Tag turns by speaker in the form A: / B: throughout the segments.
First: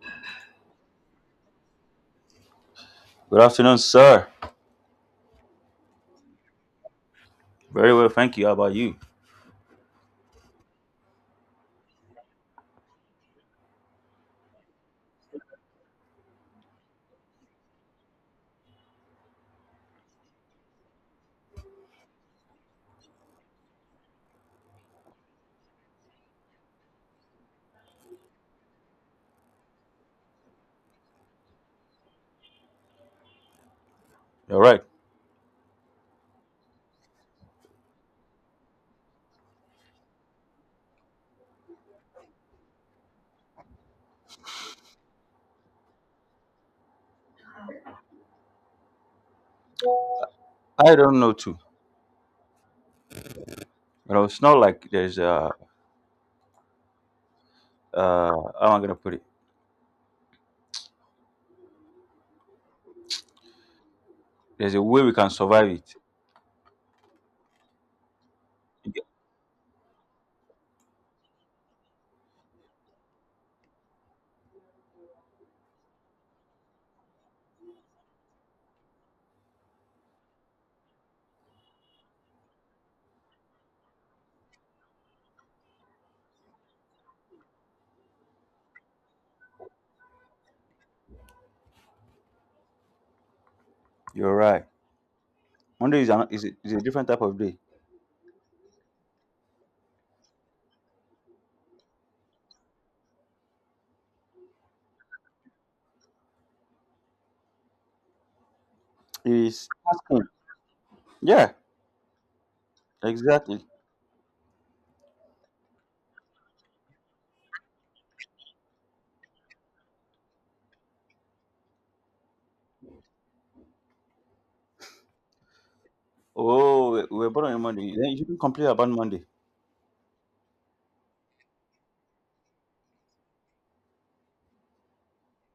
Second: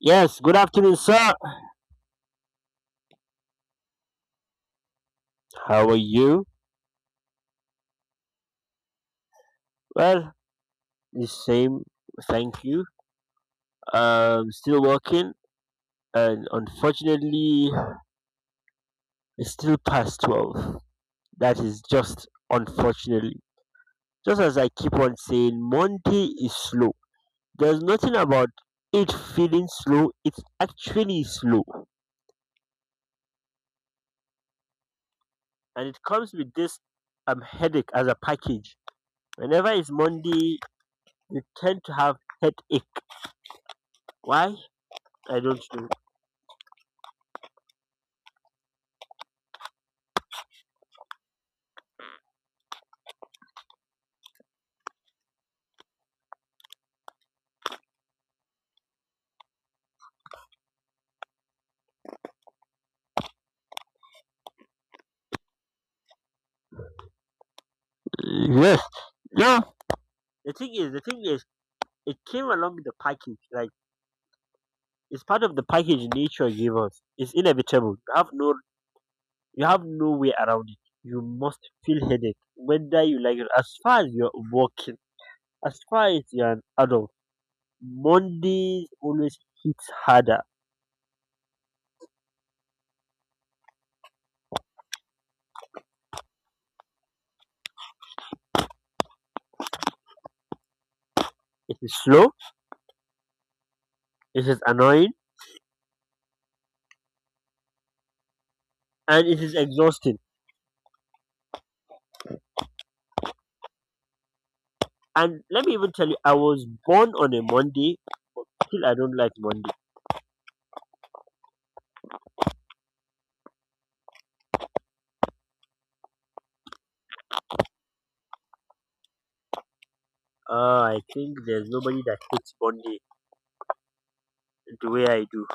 A: Yes, good afternoon, sir.
B: Good afternoon, sir.
A: How are you?
B: Very well, thank you. How about you?
A: Well, the same, thank you. Still working, and unfortunately, it's still past 12. That is just unfortunately. Just as I keep on saying, Monday is slow. There's nothing about it feeling slow, it's actually slow.
B: All right.
A: And it comes with this headache as a package. Whenever it's Monday, you tend to have headache. Why? I don't know.
B: I don't know too. You know, it's not like there's a how am I gonna put it? There's a way we can survive it.
A: Yes,
B: You get-
A: yeah. The thing is, it came along with the package. Like it's part of the package nature gave us. It's inevitable. You have no way around it. You must feel headache, whether you like it. As far as you're working, as far as you're an adult, Mondays always hits harder.
B: You're right. Monday is a different type of day.
A: It is slow. It is annoying, and it is
B: It's
A: exhausting.
B: asking. Yeah, exactly.
A: And let me even tell you, I was born on a Monday. Still, I don't like Monday.
B: Oh, we're born on a Monday. Then you shouldn't complain about Monday.
A: I think there's nobody that hates Monday the way I do.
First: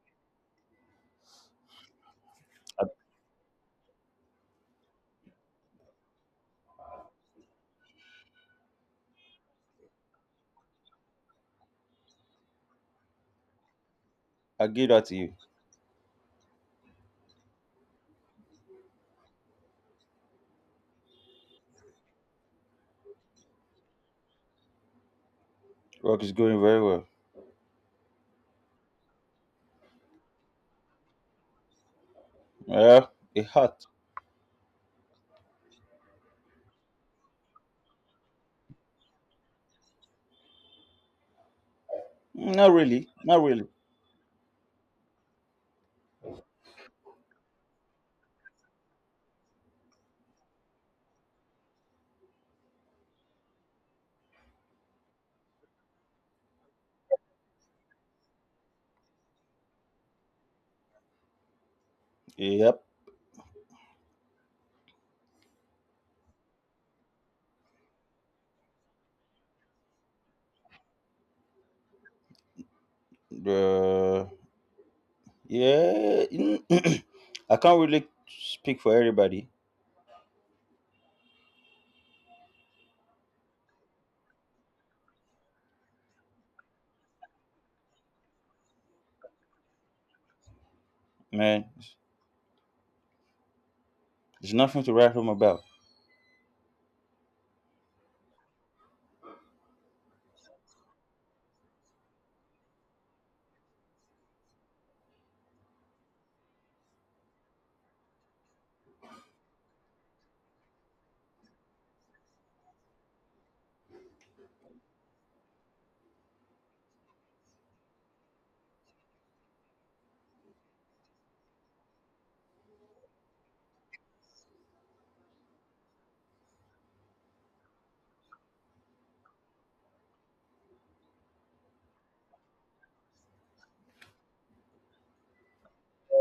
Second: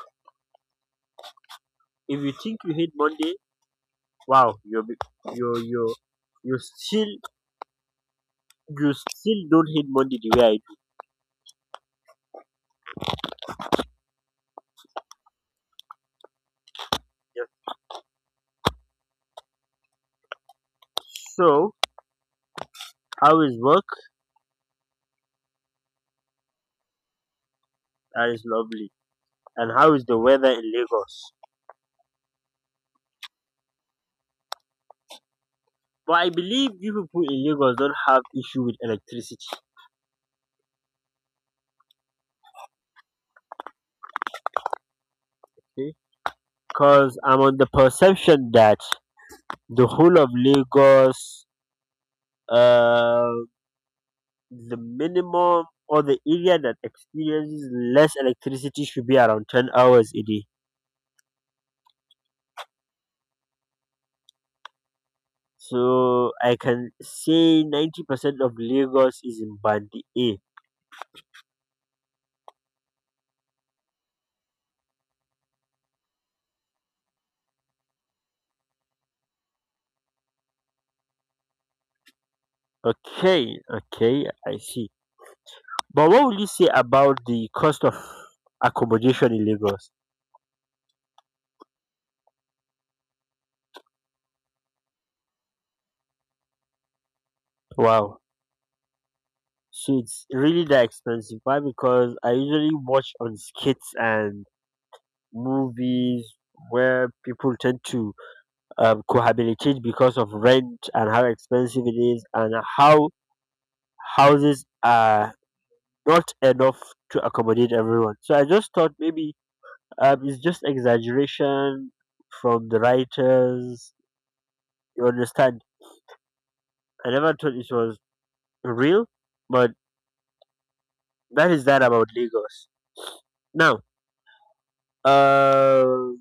A: If you think you
B: I,
A: hate Monday, wow, you're you still you still don't hate Monday the way I do.
B: I give that to you.
A: Yeah. So how is work?
B: Work is going very well.
A: That is lovely. And how is the weather in Lagos?
B: Yeah, it hurt.
A: But I believe you people in Lagos don't have issue with electricity,
B: Not really. Not really.
A: okay? Because I'm on the perception that the whole of Lagos, uh, the minimum or the area that experiences less electricity should be around 10 hours a day.
B: Yep.
A: So I can say 90% of Lagos is in Band A.
B: Yeah, I can't really speak for everybody,
A: Okay, okay, I see. But what will you say about the cost of accommodation in Lagos?
B: man. There's nothing to write home about.
A: Wow. So it's really that expensive. Why? Because I usually watch on skits and movies where people tend to cohabitate because of rent and how expensive it is and how houses are not enough to accommodate everyone. So I just thought maybe it's just exaggeration from the writers. You understand? I never thought it was real, but that is that about Lagos. Now, um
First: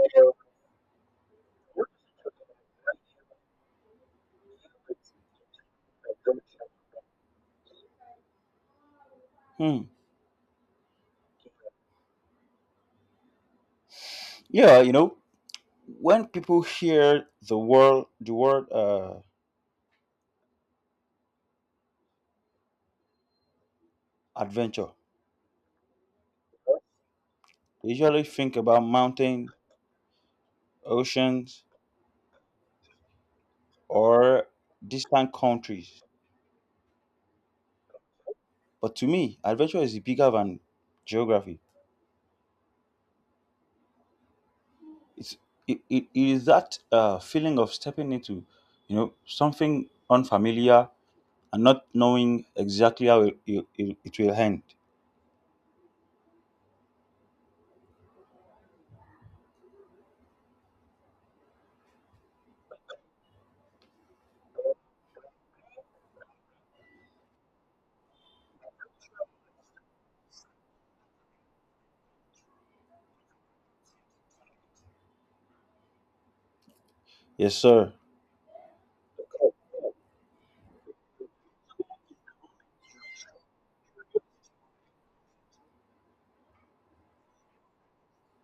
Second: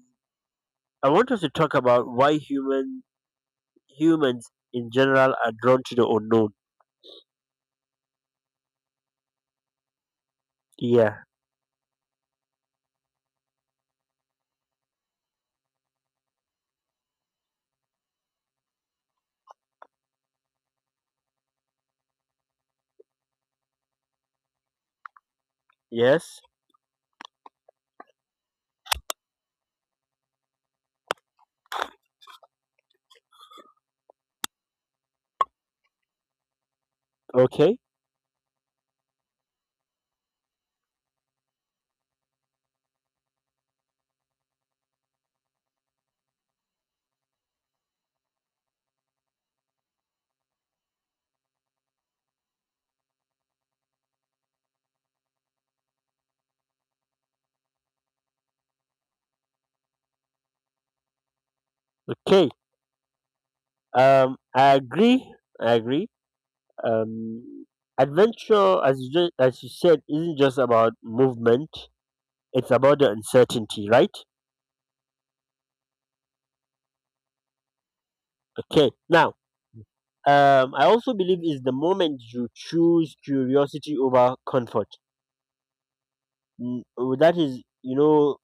A: I want us to talk about why humans in general are drawn to the unknown.
B: Hmm.
A: Yeah.
B: Yeah, you know, when people hear the word adventure,
A: Yes.
B: they usually think about mountains, oceans, or distant countries.
A: Okay.
B: But to me, adventure is bigger than geography. It's it is that feeling of stepping into, you know, something unfamiliar and not knowing exactly how it will end.
A: Okay. I agree. I agree. Um, adventure, as you said, isn't just about movement. It's about the uncertainty, right?
B: Yes, sir.
A: Okay. Now, I also believe is the moment you choose curiosity over comfort. Mm, oh, that is, you know,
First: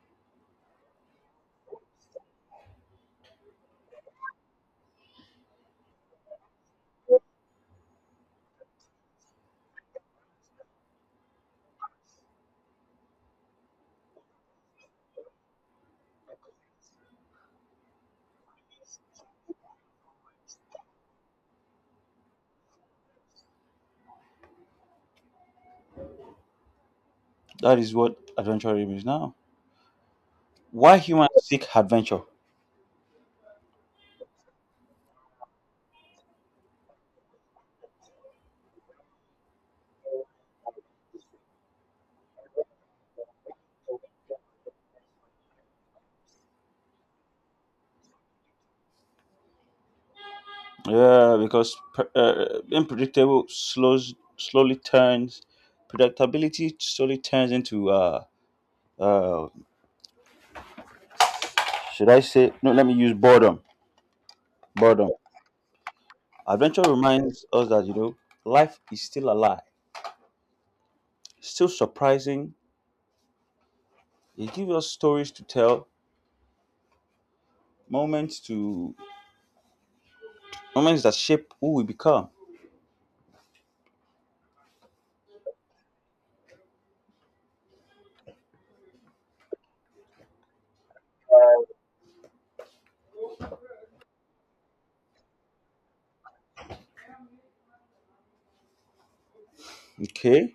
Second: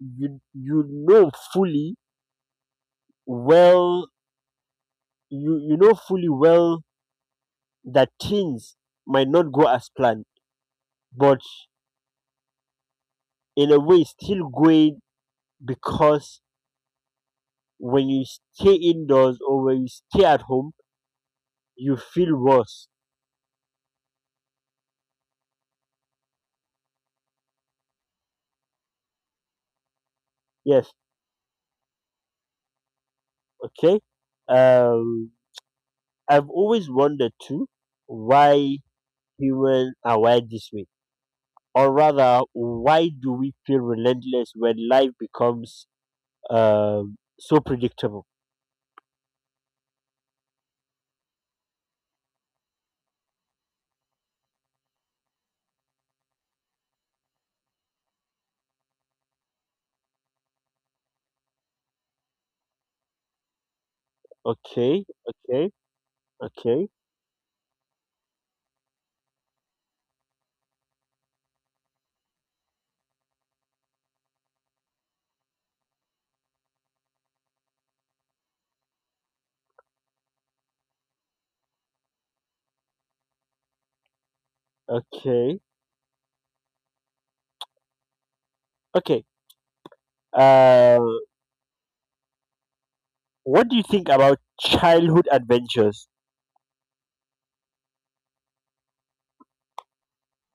A: you know fully well, you know fully well that things might not go as planned, but in a way still going because when you stay indoors or when you stay at home, you feel worse.
B: That is what adventure is now.
A: Yes,
B: Why humans seek adventure?
A: okay. Um, I've always wondered too why humans are wired this way. Or rather, why do we feel relentless when life becomes so predictable?
B: Yeah, because unpredictable slows slowly turns predictability slowly turns into uh should I say no? Let me use boredom.
A: Okay,
B: Boredom.
A: okay,
B: Adventure
A: okay,
B: reminds us that, you know, life is still alive, still surprising. It gives us stories to tell, moments to moments that shape who we become.
A: okay, okay. Uh, what do you think about childhood adventures?
B: Okay.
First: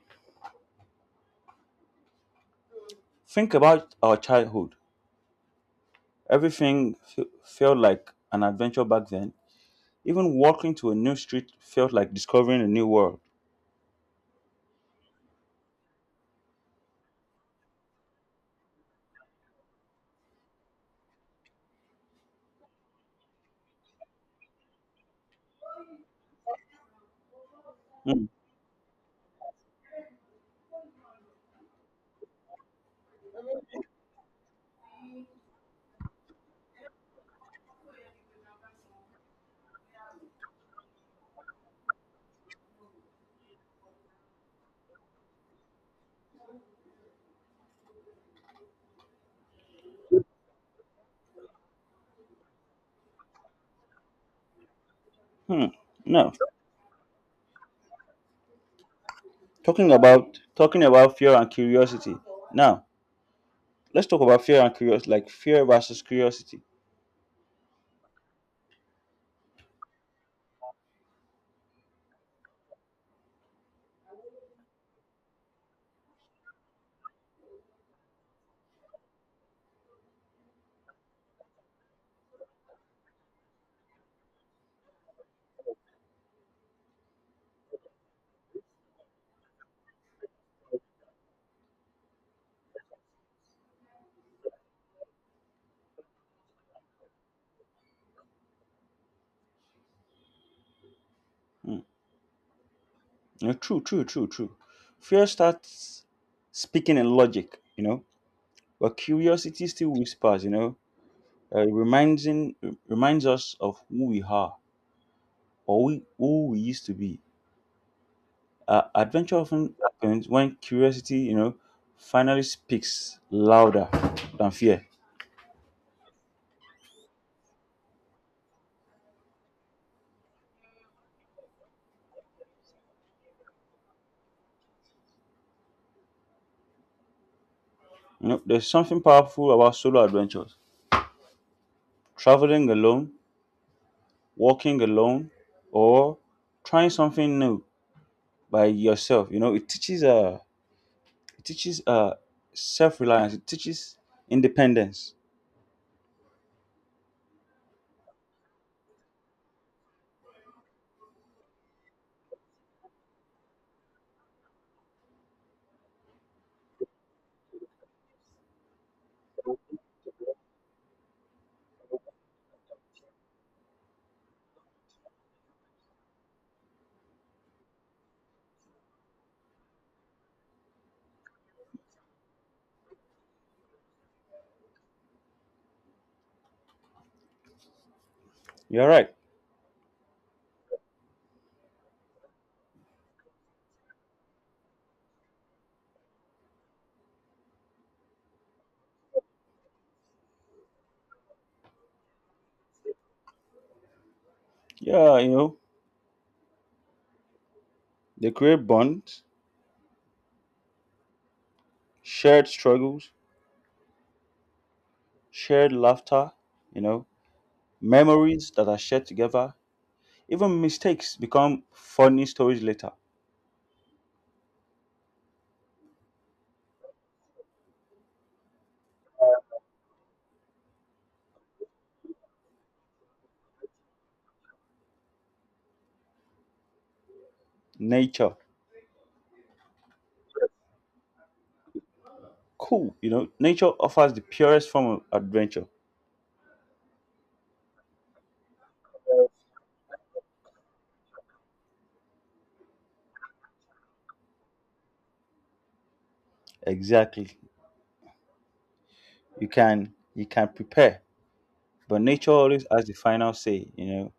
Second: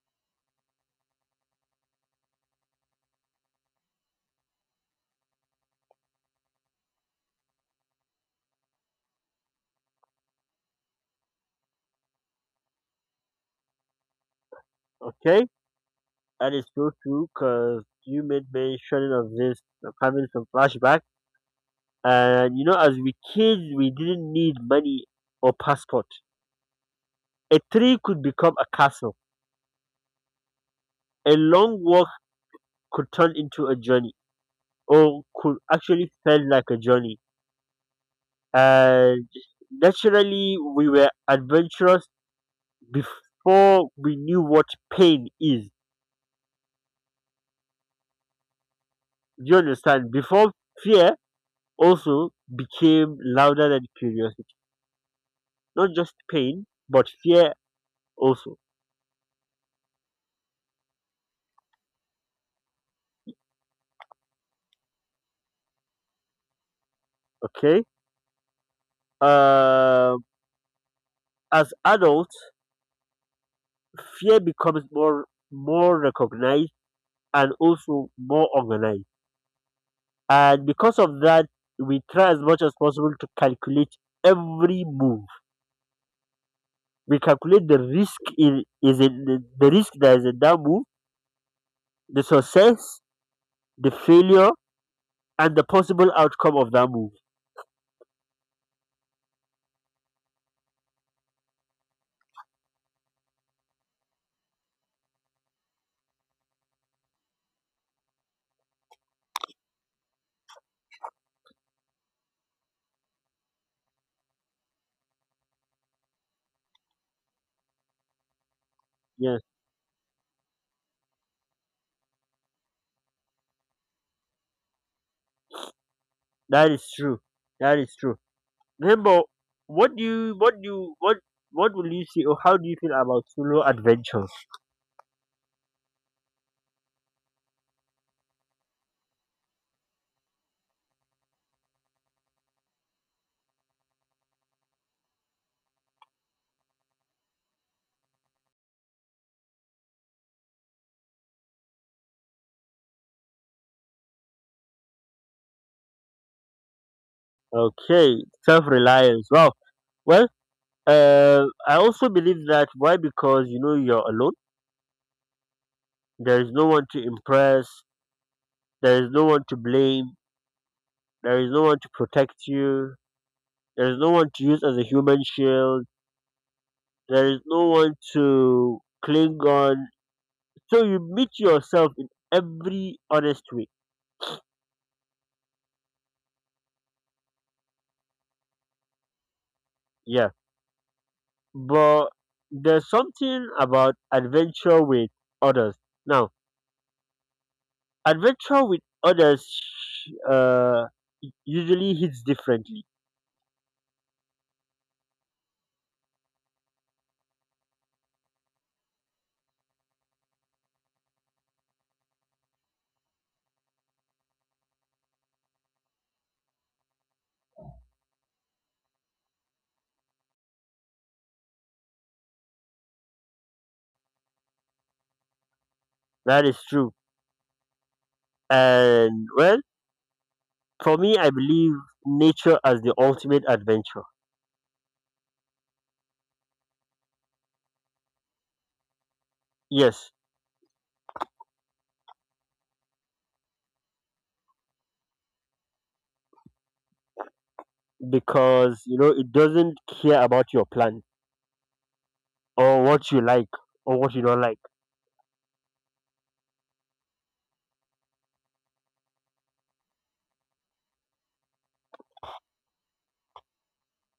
B: Think about our childhood. Everything felt like an adventure back then. Even walking to a new street felt like discovering a new world.
A: Okay, that is so true because you made mention of this. I'm having some flashback, and you know, as we kids, we didn't need money or passport. A tree could
B: Hmm.
A: become a castle. A long walk could turn into a journey or could actually felt like a journey. And naturally, we were adventurous before we knew what pain is. Do you understand? Before fear also became louder than curiosity.
B: Hmm.
A: Not just
B: Now,
A: pain, but fear also.
B: talking about fear and curiosity. Now, let's talk about fear and curiosity, like fear versus curiosity.
A: Okay? Um, as adults, fear becomes more more recognized and also more organized, and because of that we try as much as possible to calculate every move. We calculate the risk in is in the risk that is in that move, the success, the failure, and the possible outcome of that move.
B: Hmm. No, true. Fear starts speaking in logic, you know, but curiosity still whispers, you know, uh, reminds in, reminds us of who we are, or who we used to be. Adventure
A: Yes,
B: often happens when curiosity, you know, finally speaks louder than fear.
A: that is true, that is true. Remember, what do you what do you what what will you see or how do you feel about solo adventures?
B: You know, there's something powerful about solo adventures. Traveling alone, walking alone, or trying something new by yourself. You know, it teaches it teaches uh, self-reliance. It teaches independence.
A: Okay, self-reliance, wow. Well, I also believe that. Why? Because you know you're alone, there is no one to impress. There is no one to blame. There is no one to protect you. There is no one to use as a human shield. There is no one to cling on. So you meet yourself in every honest way.
B: You're right.
A: Yeah. But there's something about adventure with others. Now, adventure with others uh, usually hits differently.
B: Yeah, you know, they create bonds, shared struggles, shared laughter. You know, memories that are shared together. Even mistakes become funny stories later.
A: That is true. And well, for me, I believe nature as the ultimate adventure.
B: Nature,
A: Yes,
B: cool. You know, nature offers the purest form of adventure.
A: because you know it doesn't care about your plan or what you like or what you don't like.
B: Exactly. You can prepare, but nature always has the final say. You know,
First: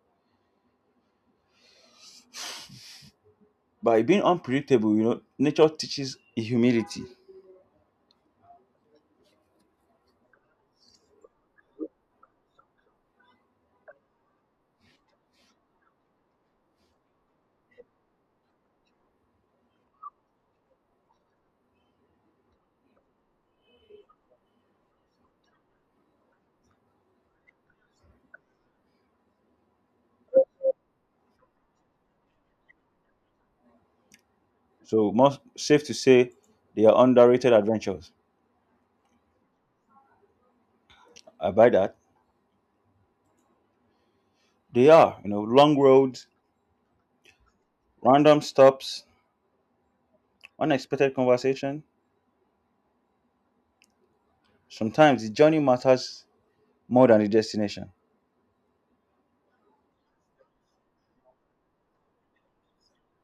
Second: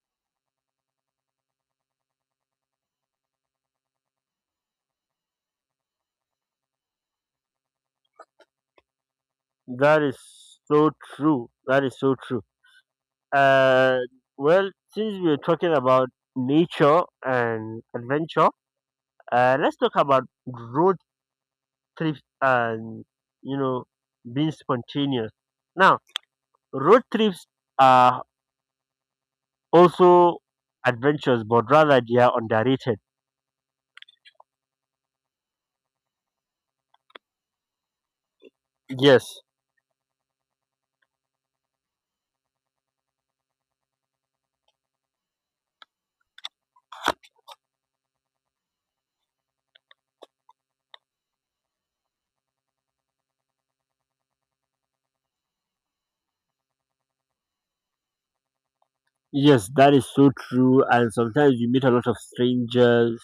B: by being unpredictable, you know, nature teaches humility.
A: That is so true. That is so true. Uh, well, since we are talking about nature and adventure, let's talk about road trips and you know being spontaneous. Now, road trips are also adventures, but rather they are underrated.
B: So most safe to say, they are underrated adventures.
A: Yes.
B: I buy that. They are. You know, long roads, random stops, unexpected conversation. Sometimes the journey matters more than the destination.
A: Yes, that is so true. And sometimes you meet a lot of strangers.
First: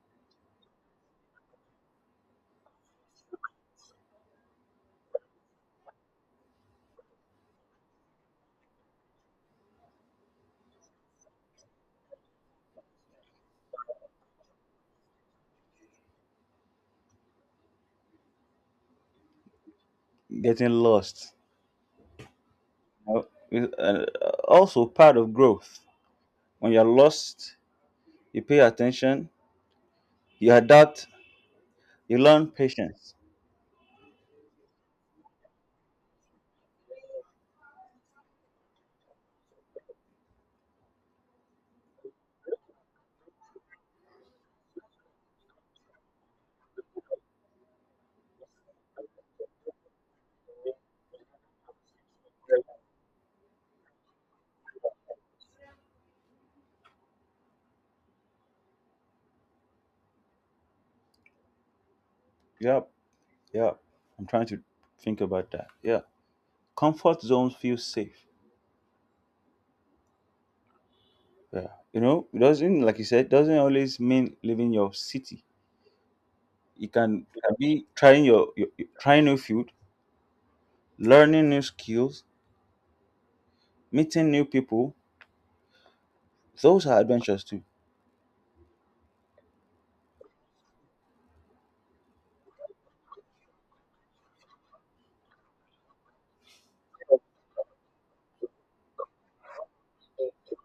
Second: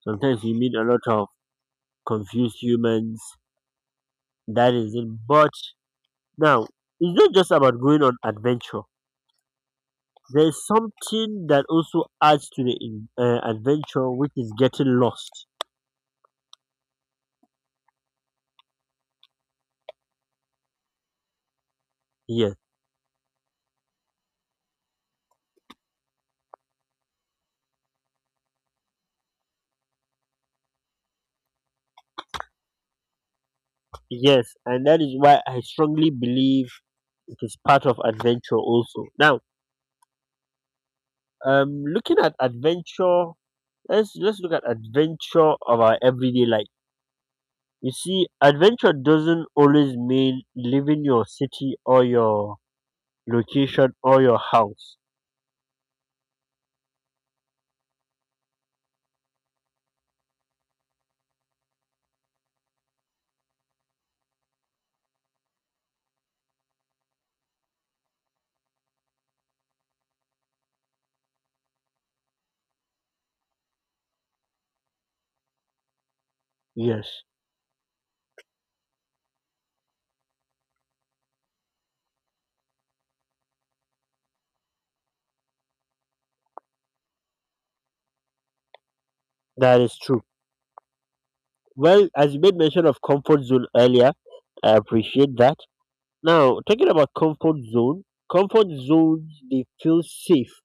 A: Sometimes you meet a lot of confused humans. That is it. But now, it's not just about going on adventure. There is something that also adds to the adventure, which is getting lost.
B: Getting lost.
A: Yes,
B: Now, also part of growth. When you're lost, you pay attention, you adapt, you learn patience.
A: yes, and that is why I strongly believe it is part of adventure also. Now, looking at adventure, let's look at adventure of our everyday life. You see, adventure doesn't always mean leaving your city or your location or your house.
B: Yep, yep. I'm trying to think about that. Yeah. Comfort zones feel safe. Yeah. You know, it doesn't, like you said, doesn't always mean leaving your city.
A: Yes,
B: It can be trying trying new food, learning new skills, meeting new people. Those are adventures too.
A: that is true. Well, as you made mention of comfort zone earlier, I appreciate that. Now, talking about comfort zone, comfort zones, they feel safe,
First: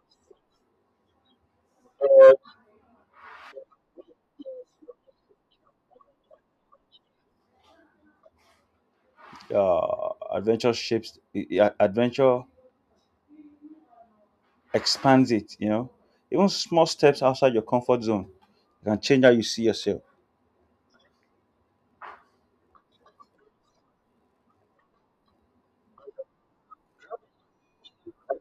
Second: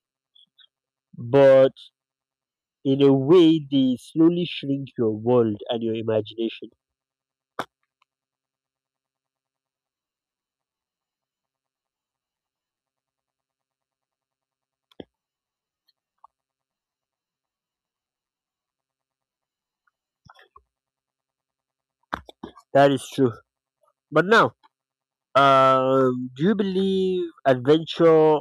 A: but in a way, they slowly shrink your world and your imagination.
B: Adventure shapes. Adventure expands it, you know. Even small steps outside your comfort zone can change how you see yourself.
A: That is true. But now, do you believe adventure,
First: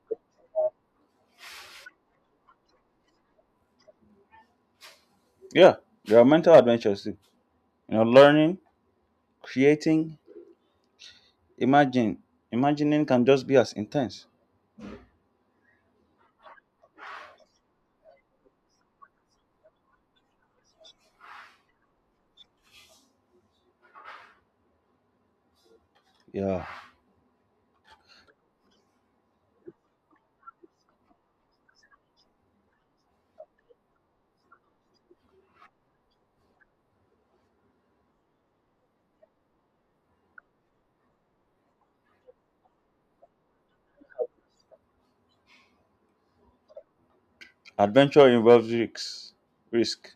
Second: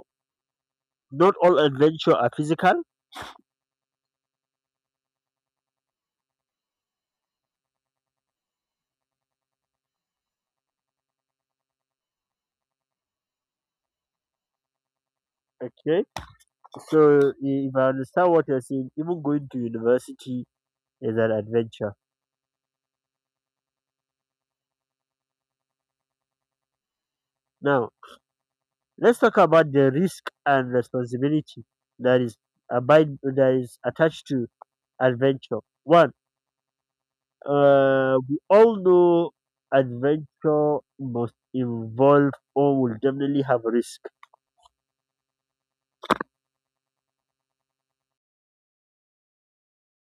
A: not all adventure are physical?
B: Yeah, there are mental adventures too. You know, learning, creating, imagine. Imagining can just be as intense.
A: Okay. So if I understand what you're saying, even going to university is an adventure.
B: Yeah.
A: Now, let's talk about the risk and responsibility that is abide that is attached to adventure. One, we all know adventure must involve or will definitely have risk.
B: Adventure involves risks. Risk.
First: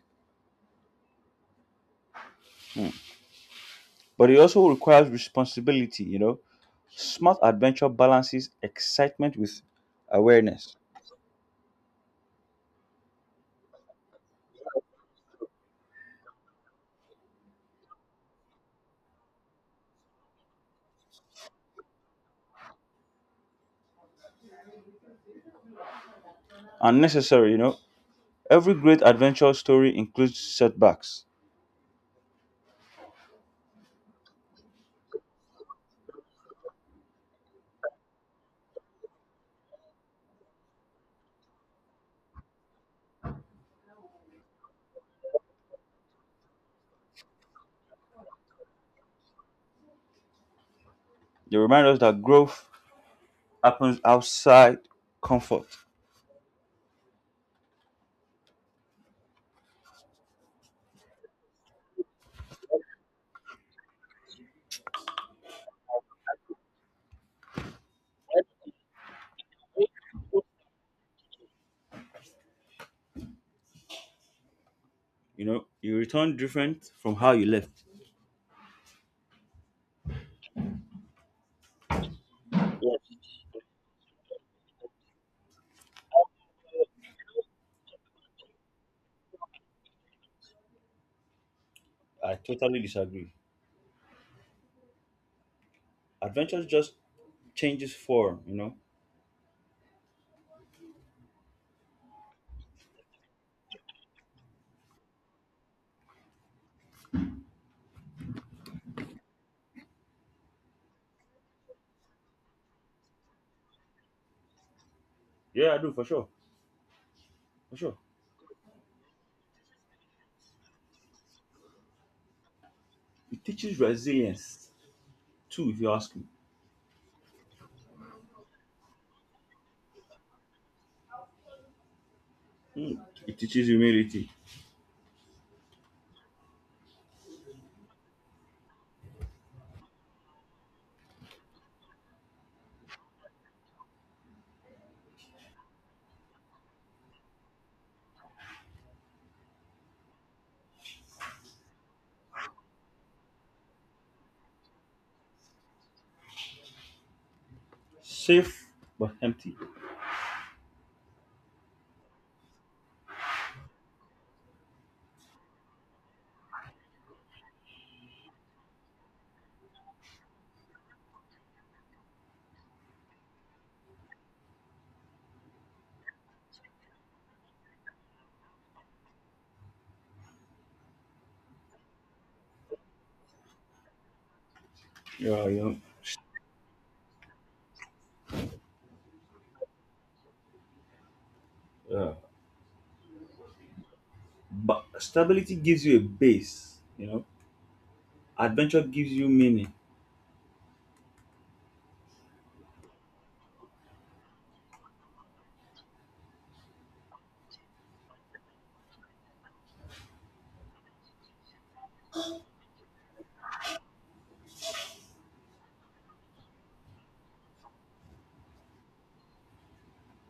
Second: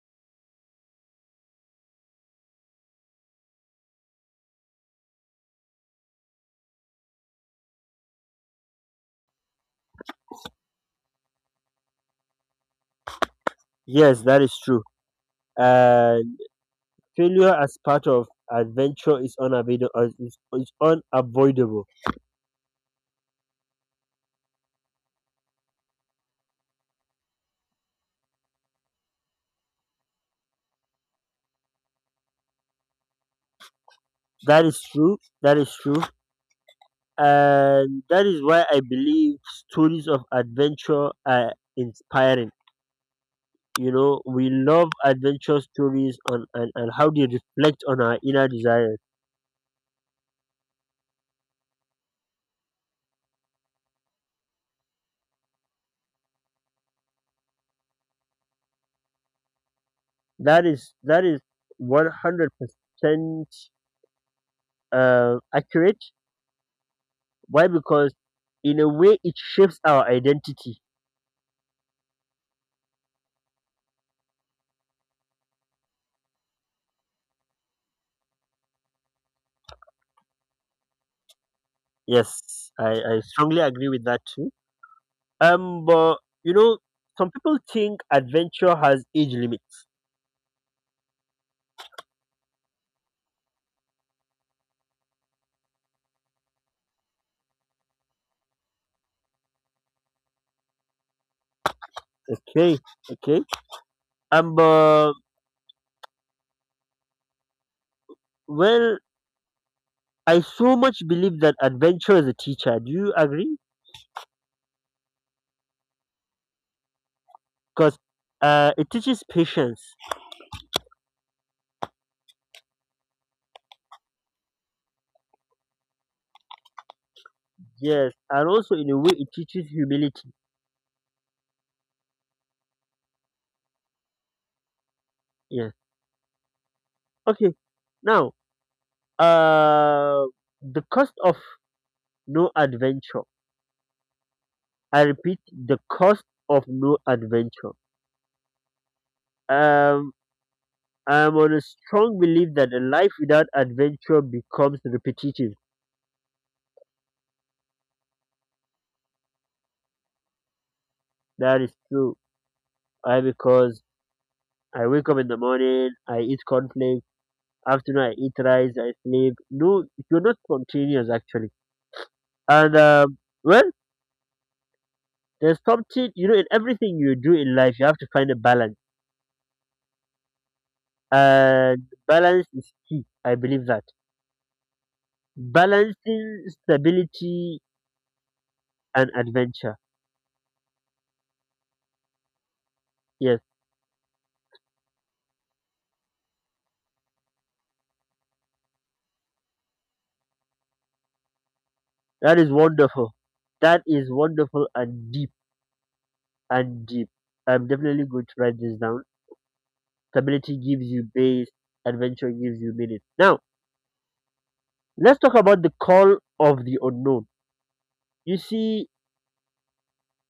B: But it also requires responsibility, you know. Smart adventure balances excitement with awareness.
A: Yes, that is true. And failure as part of adventure is unavoidable. Is unavoidable.
B: Unnecessary, you know. Every great adventure story includes setbacks.
A: That is true. That is true, and that is why I believe stories of adventure are inspiring. You know we love adventure stories on and how they reflect on our inner desires.
B: They remind us that growth happens outside comfort.
A: That is, that is 100% accurate. Why? Because in a way it shapes our identity.
B: You know, you return different from how you left.
A: Yes, I strongly agree with that too. But you know some people think adventure has age limits.
B: I totally disagree. Adventure just changes form, you know.
A: Okay, okay. But well, I so much believe that adventure is a teacher. Do you agree?
B: Yeah, I do for sure. For sure.
A: Because it teaches patience.
B: It teaches resilience too, if you ask me.
A: Yes, and also in a way it teaches humility.
B: Hmm. It teaches humility.
A: Yes. Okay. Now, uh, the cost of no adventure. I repeat, the cost of no adventure. Um, I'm on a strong belief that a life without adventure becomes repetitive.
B: Safe but empty.
A: That is true. I, because I wake up in the morning, I eat cornflakes, afternoon I eat rice, I sleep. No, you're not spontaneous actually. And well, there's something you know in everything you do in life, you have to find a balance, and balance is key. I believe that
B: Yeah, you know.
A: balancing stability and adventure.
B: Yeah.
A: Yes,
B: But stability gives you a base, you know. Adventure gives you meaning.
A: that is wonderful. That is wonderful and deep and deep. I'm definitely going to write this down. Stability gives you base, adventure gives you meaning. Now, let's talk about the call of the unknown. You see,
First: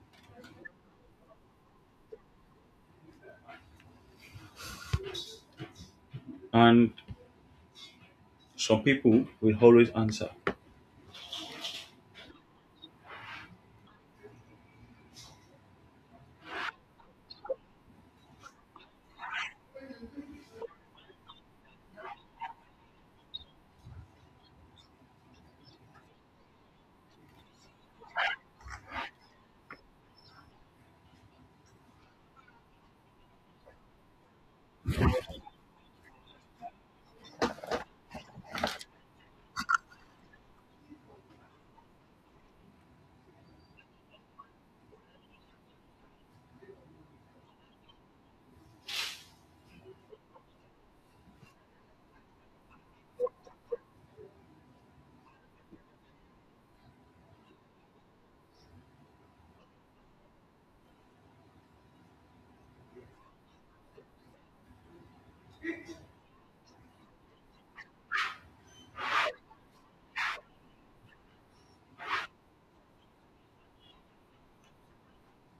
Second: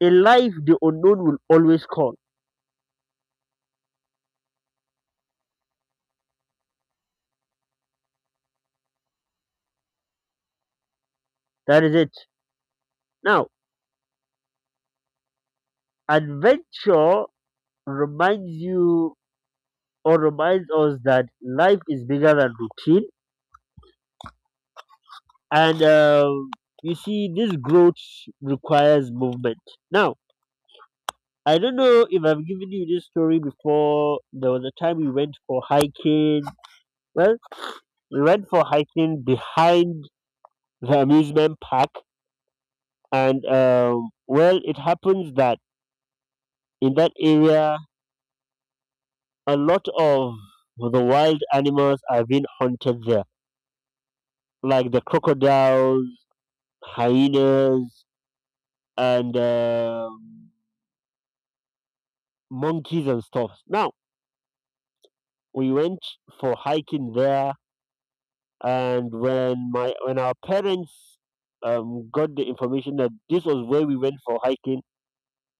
A: in life, the unknown will always call.
B: And some people will always answer.
A: That is it. Now, adventure reminds you or reminds us that life is bigger than routine. And you see, this growth requires movement. Now, I don't know if I've given you this story before. There was a time we went for hiking. Well, we went for hiking behind the amusement park. And well, it happens that in that area, a lot of the wild animals are being hunted there, like the crocodiles, hyenas, and monkeys and stuff. Now we went for hiking there, and when our parents got the information that this was where we went for hiking,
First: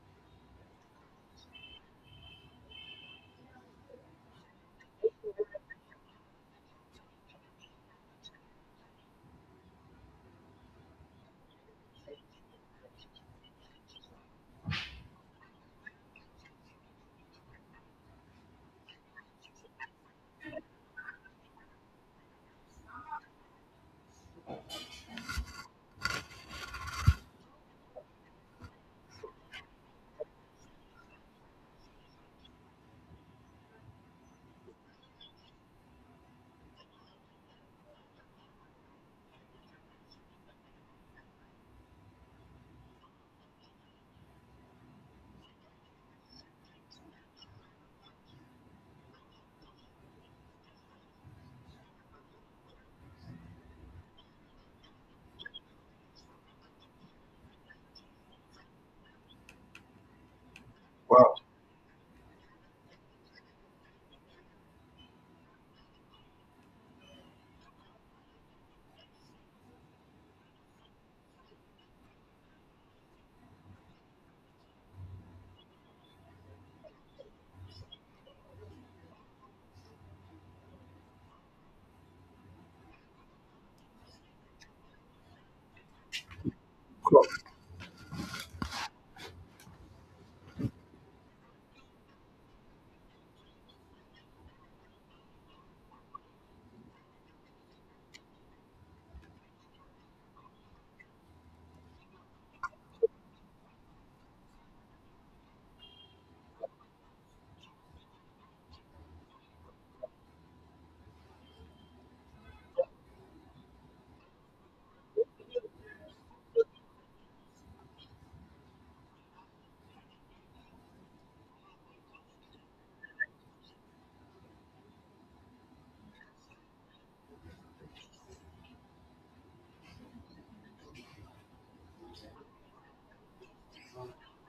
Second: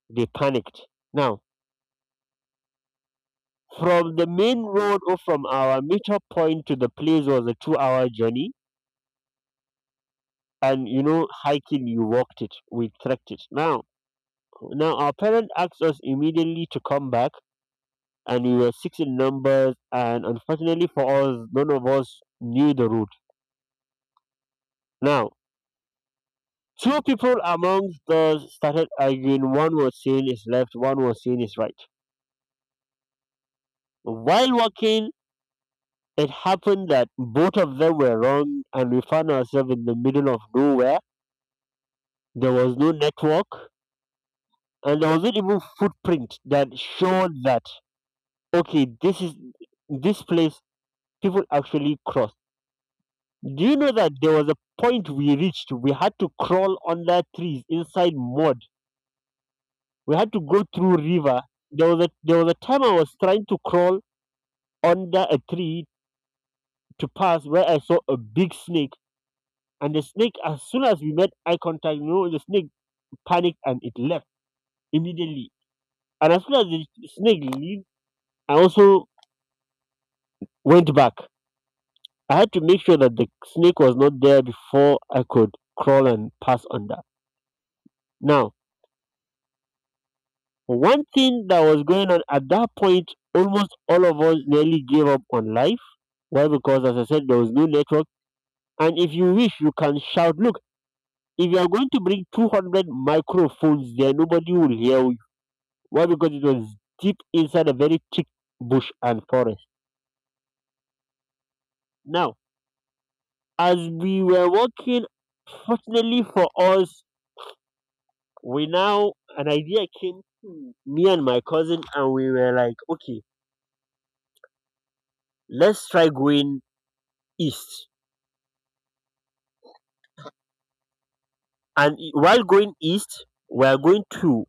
A: they panicked. Now from the main road or from our meetup point to the place was a two-hour journey, and you know hiking, you walked it, we trekked it. Now, our parent asked us immediately to come back, and we were six in numbers. And unfortunately for us, none of us knew the route. Now, two people amongst us started arguing. One was saying is left, one was saying is right. While walking, it happened that both of them were wrong, and we found ourselves in the middle of nowhere. There was no network, and there wasn't even footprint that showed that okay, this is this place people actually cross. Do you know that there was a point we reached? We had to crawl under trees inside mud. We had to go through
B: Wow.
A: river. There was a time I was trying to crawl under a tree to pass where I saw a big snake. And the snake, as soon as we made eye contact, you know, the snake panicked and it left immediately. And as soon as the snake leave, I also went back. I had to make sure that the snake was not there before I could crawl and pass under. Now, one thing that was going on at that point, almost all of us nearly gave up on life. Why? Because, as I said, there was no network. And if you wish, you can shout. Look, if you are going to bring 200 microphones there, nobody will hear you. Why? Because it was deep inside a very thick bush and forest. Now, as we were walking, fortunately for us, an idea came to me and my cousin, and we were like, okay, let's try going east. While going east, we are going to,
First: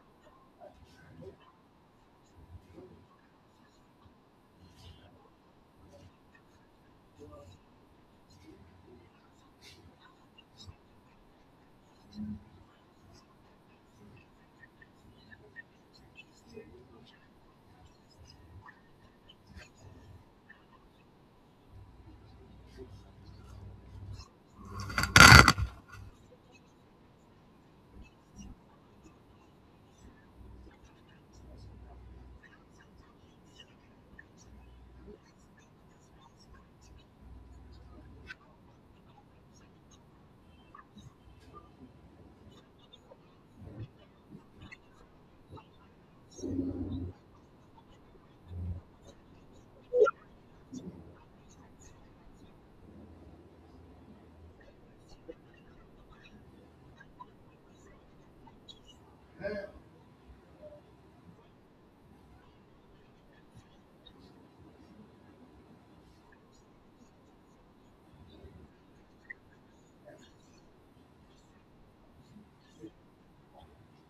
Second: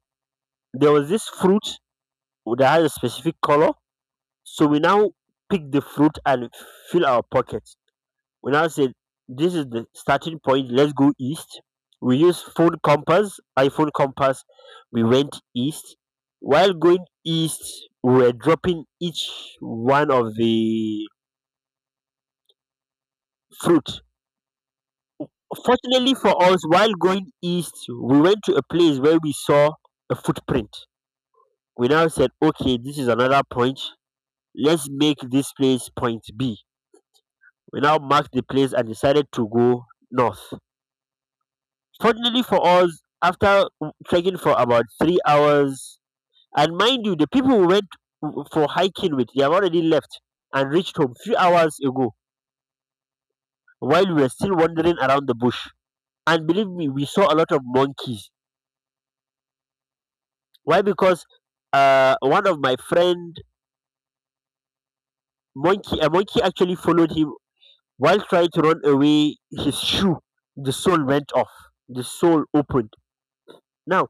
A: there was this fruit that has a specific color. So we now pick the fruit and fill our pockets. We now say this is the starting point. Let's go east. We use phone compass, iPhone compass. We went east. While going east, we were dropping each one of the fruit. Fortunately for us, while going east, we went to a place where we saw a footprint. We now said, okay, this is another point. Let's make this place point B. We now marked the place and decided to go north. Fortunately for us, after trekking for about 3 hours, and mind you, the people we went for hiking with, they have already left and reached home few hours ago, while we were still wandering around the bush. And believe me, we saw a lot of monkeys. Why? Because one of my friend, monkey a monkey actually followed him. While trying to run away, his shoe, the sole went off. The sole opened. Now,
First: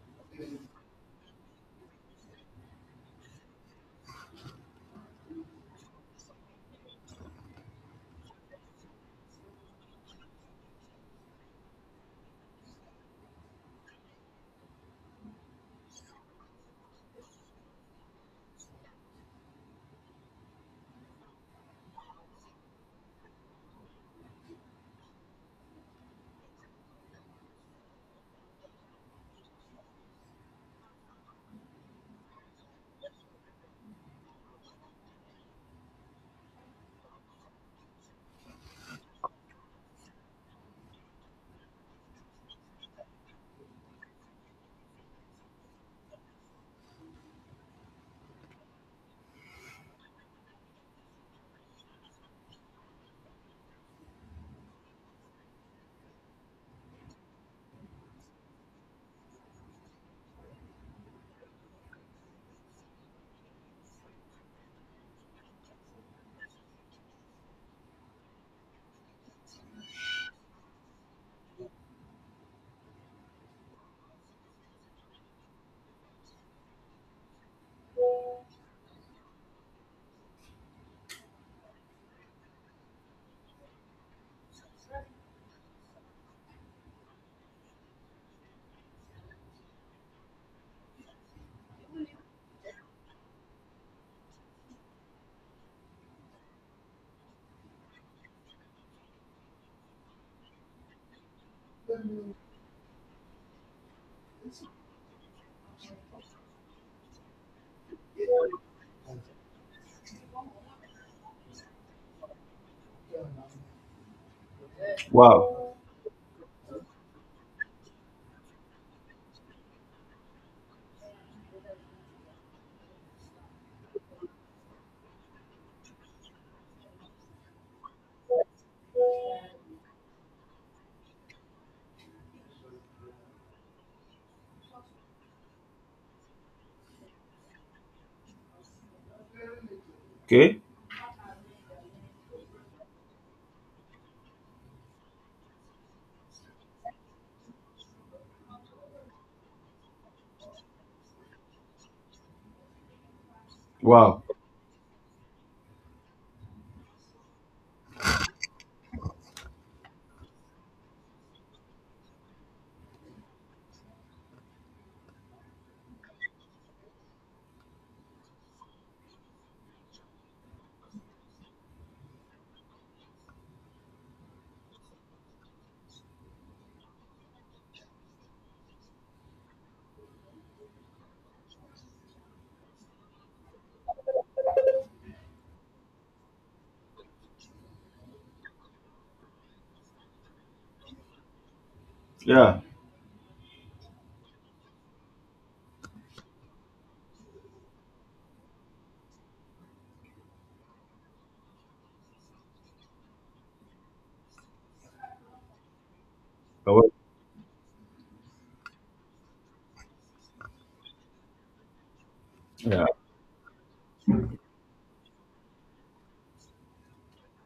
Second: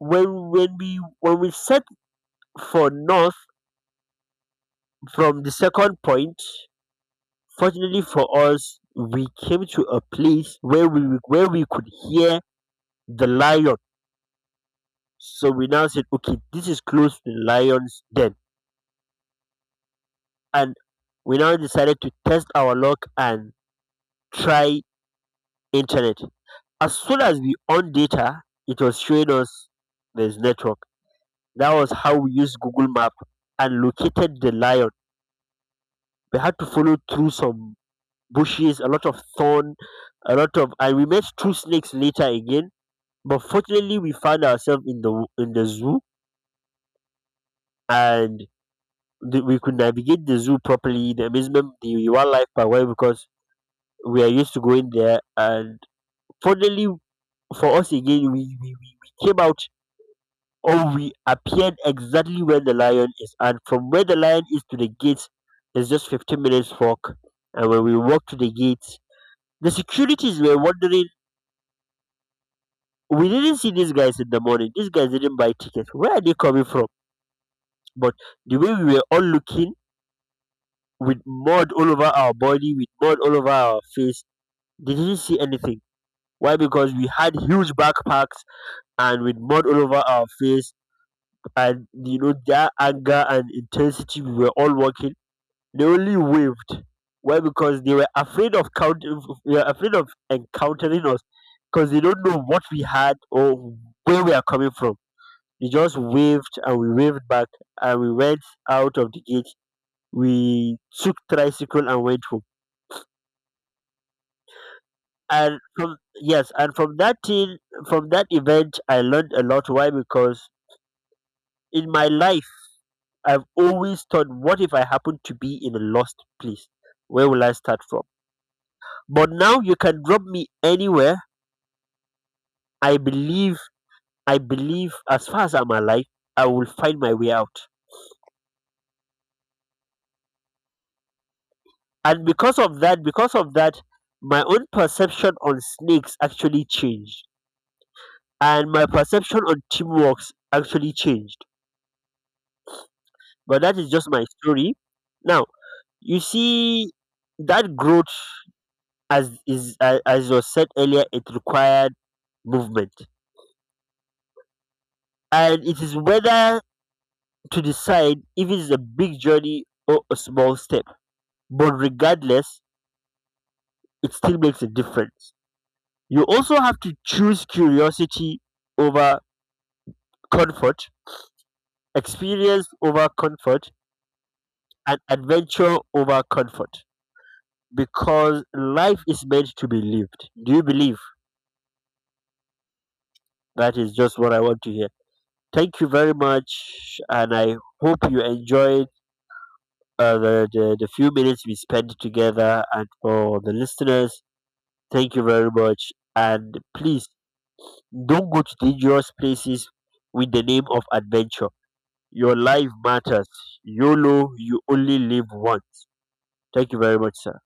A: when we set for north from the second point, fortunately for us, we came to a place where we could hear the lion. So we now said, okay, this is close to the lion's den, and we now decided to test our luck and try internet. As soon as we on data, it was showing us there's network. That was how we used Google Map and located the lion. We had to follow through some bushes, a lot of thorn, a lot of, and we met two snakes later again. But fortunately, we found ourselves in the zoo, and we could navigate the zoo properly. The amusement, the wildlife park. Why? Because we are used to going there. And fortunately for us again, we came out. Or we appeared exactly where the lion is, and from where the lion is to the gate is just 15 minutes walk. And when we walked to the gate, the securities were wondering. We didn't see these guys in the morning. These guys didn't buy tickets. Where are they coming from? But the way we were all looking, with mud all over our body, with mud all over our face, they didn't see anything. Why? Because we had huge backpacks, and with mud all over our face, and you know, their anger and intensity, we were all walking. They only waved. Why? Because they were afraid of count. They were afraid of encountering us because they don't know what we had or where we are coming from. They just waved and we waved back, and we went out of the gate. We took tricycle and went home. And
B: Wow.
A: from, yes, and from that thing, from that event, I learned a lot. Why? Because in my life, I've always thought, what if I happen to be in a lost place? Where will I start from? But now you can drop me anywhere. I believe I believe as far as I'm alive, I will find my way out.
B: Okay.
A: And because of that, my own perception on snakes actually changed. And my perception on teamwork actually changed. But that is just
B: Wow.
A: my story. Now, you see, that growth, as was said earlier, it required movement. And it is whether to decide if it's a big journey or a small step. But regardless, it still makes a difference. You also have to choose curiosity over comfort, experience over comfort, and adventure over comfort, because life is meant to be lived. Do you believe?
B: Yeah.
A: That is just what I want to hear. Thank you very much, and I hope you enjoyed the few minutes we spent together. And for the listeners, thank you very much. And
B: But what,
A: please don't go to dangerous places with the name of adventure. Your life
B: yeah.
A: matters. YOLO, you only live once. Thank you very much, sir.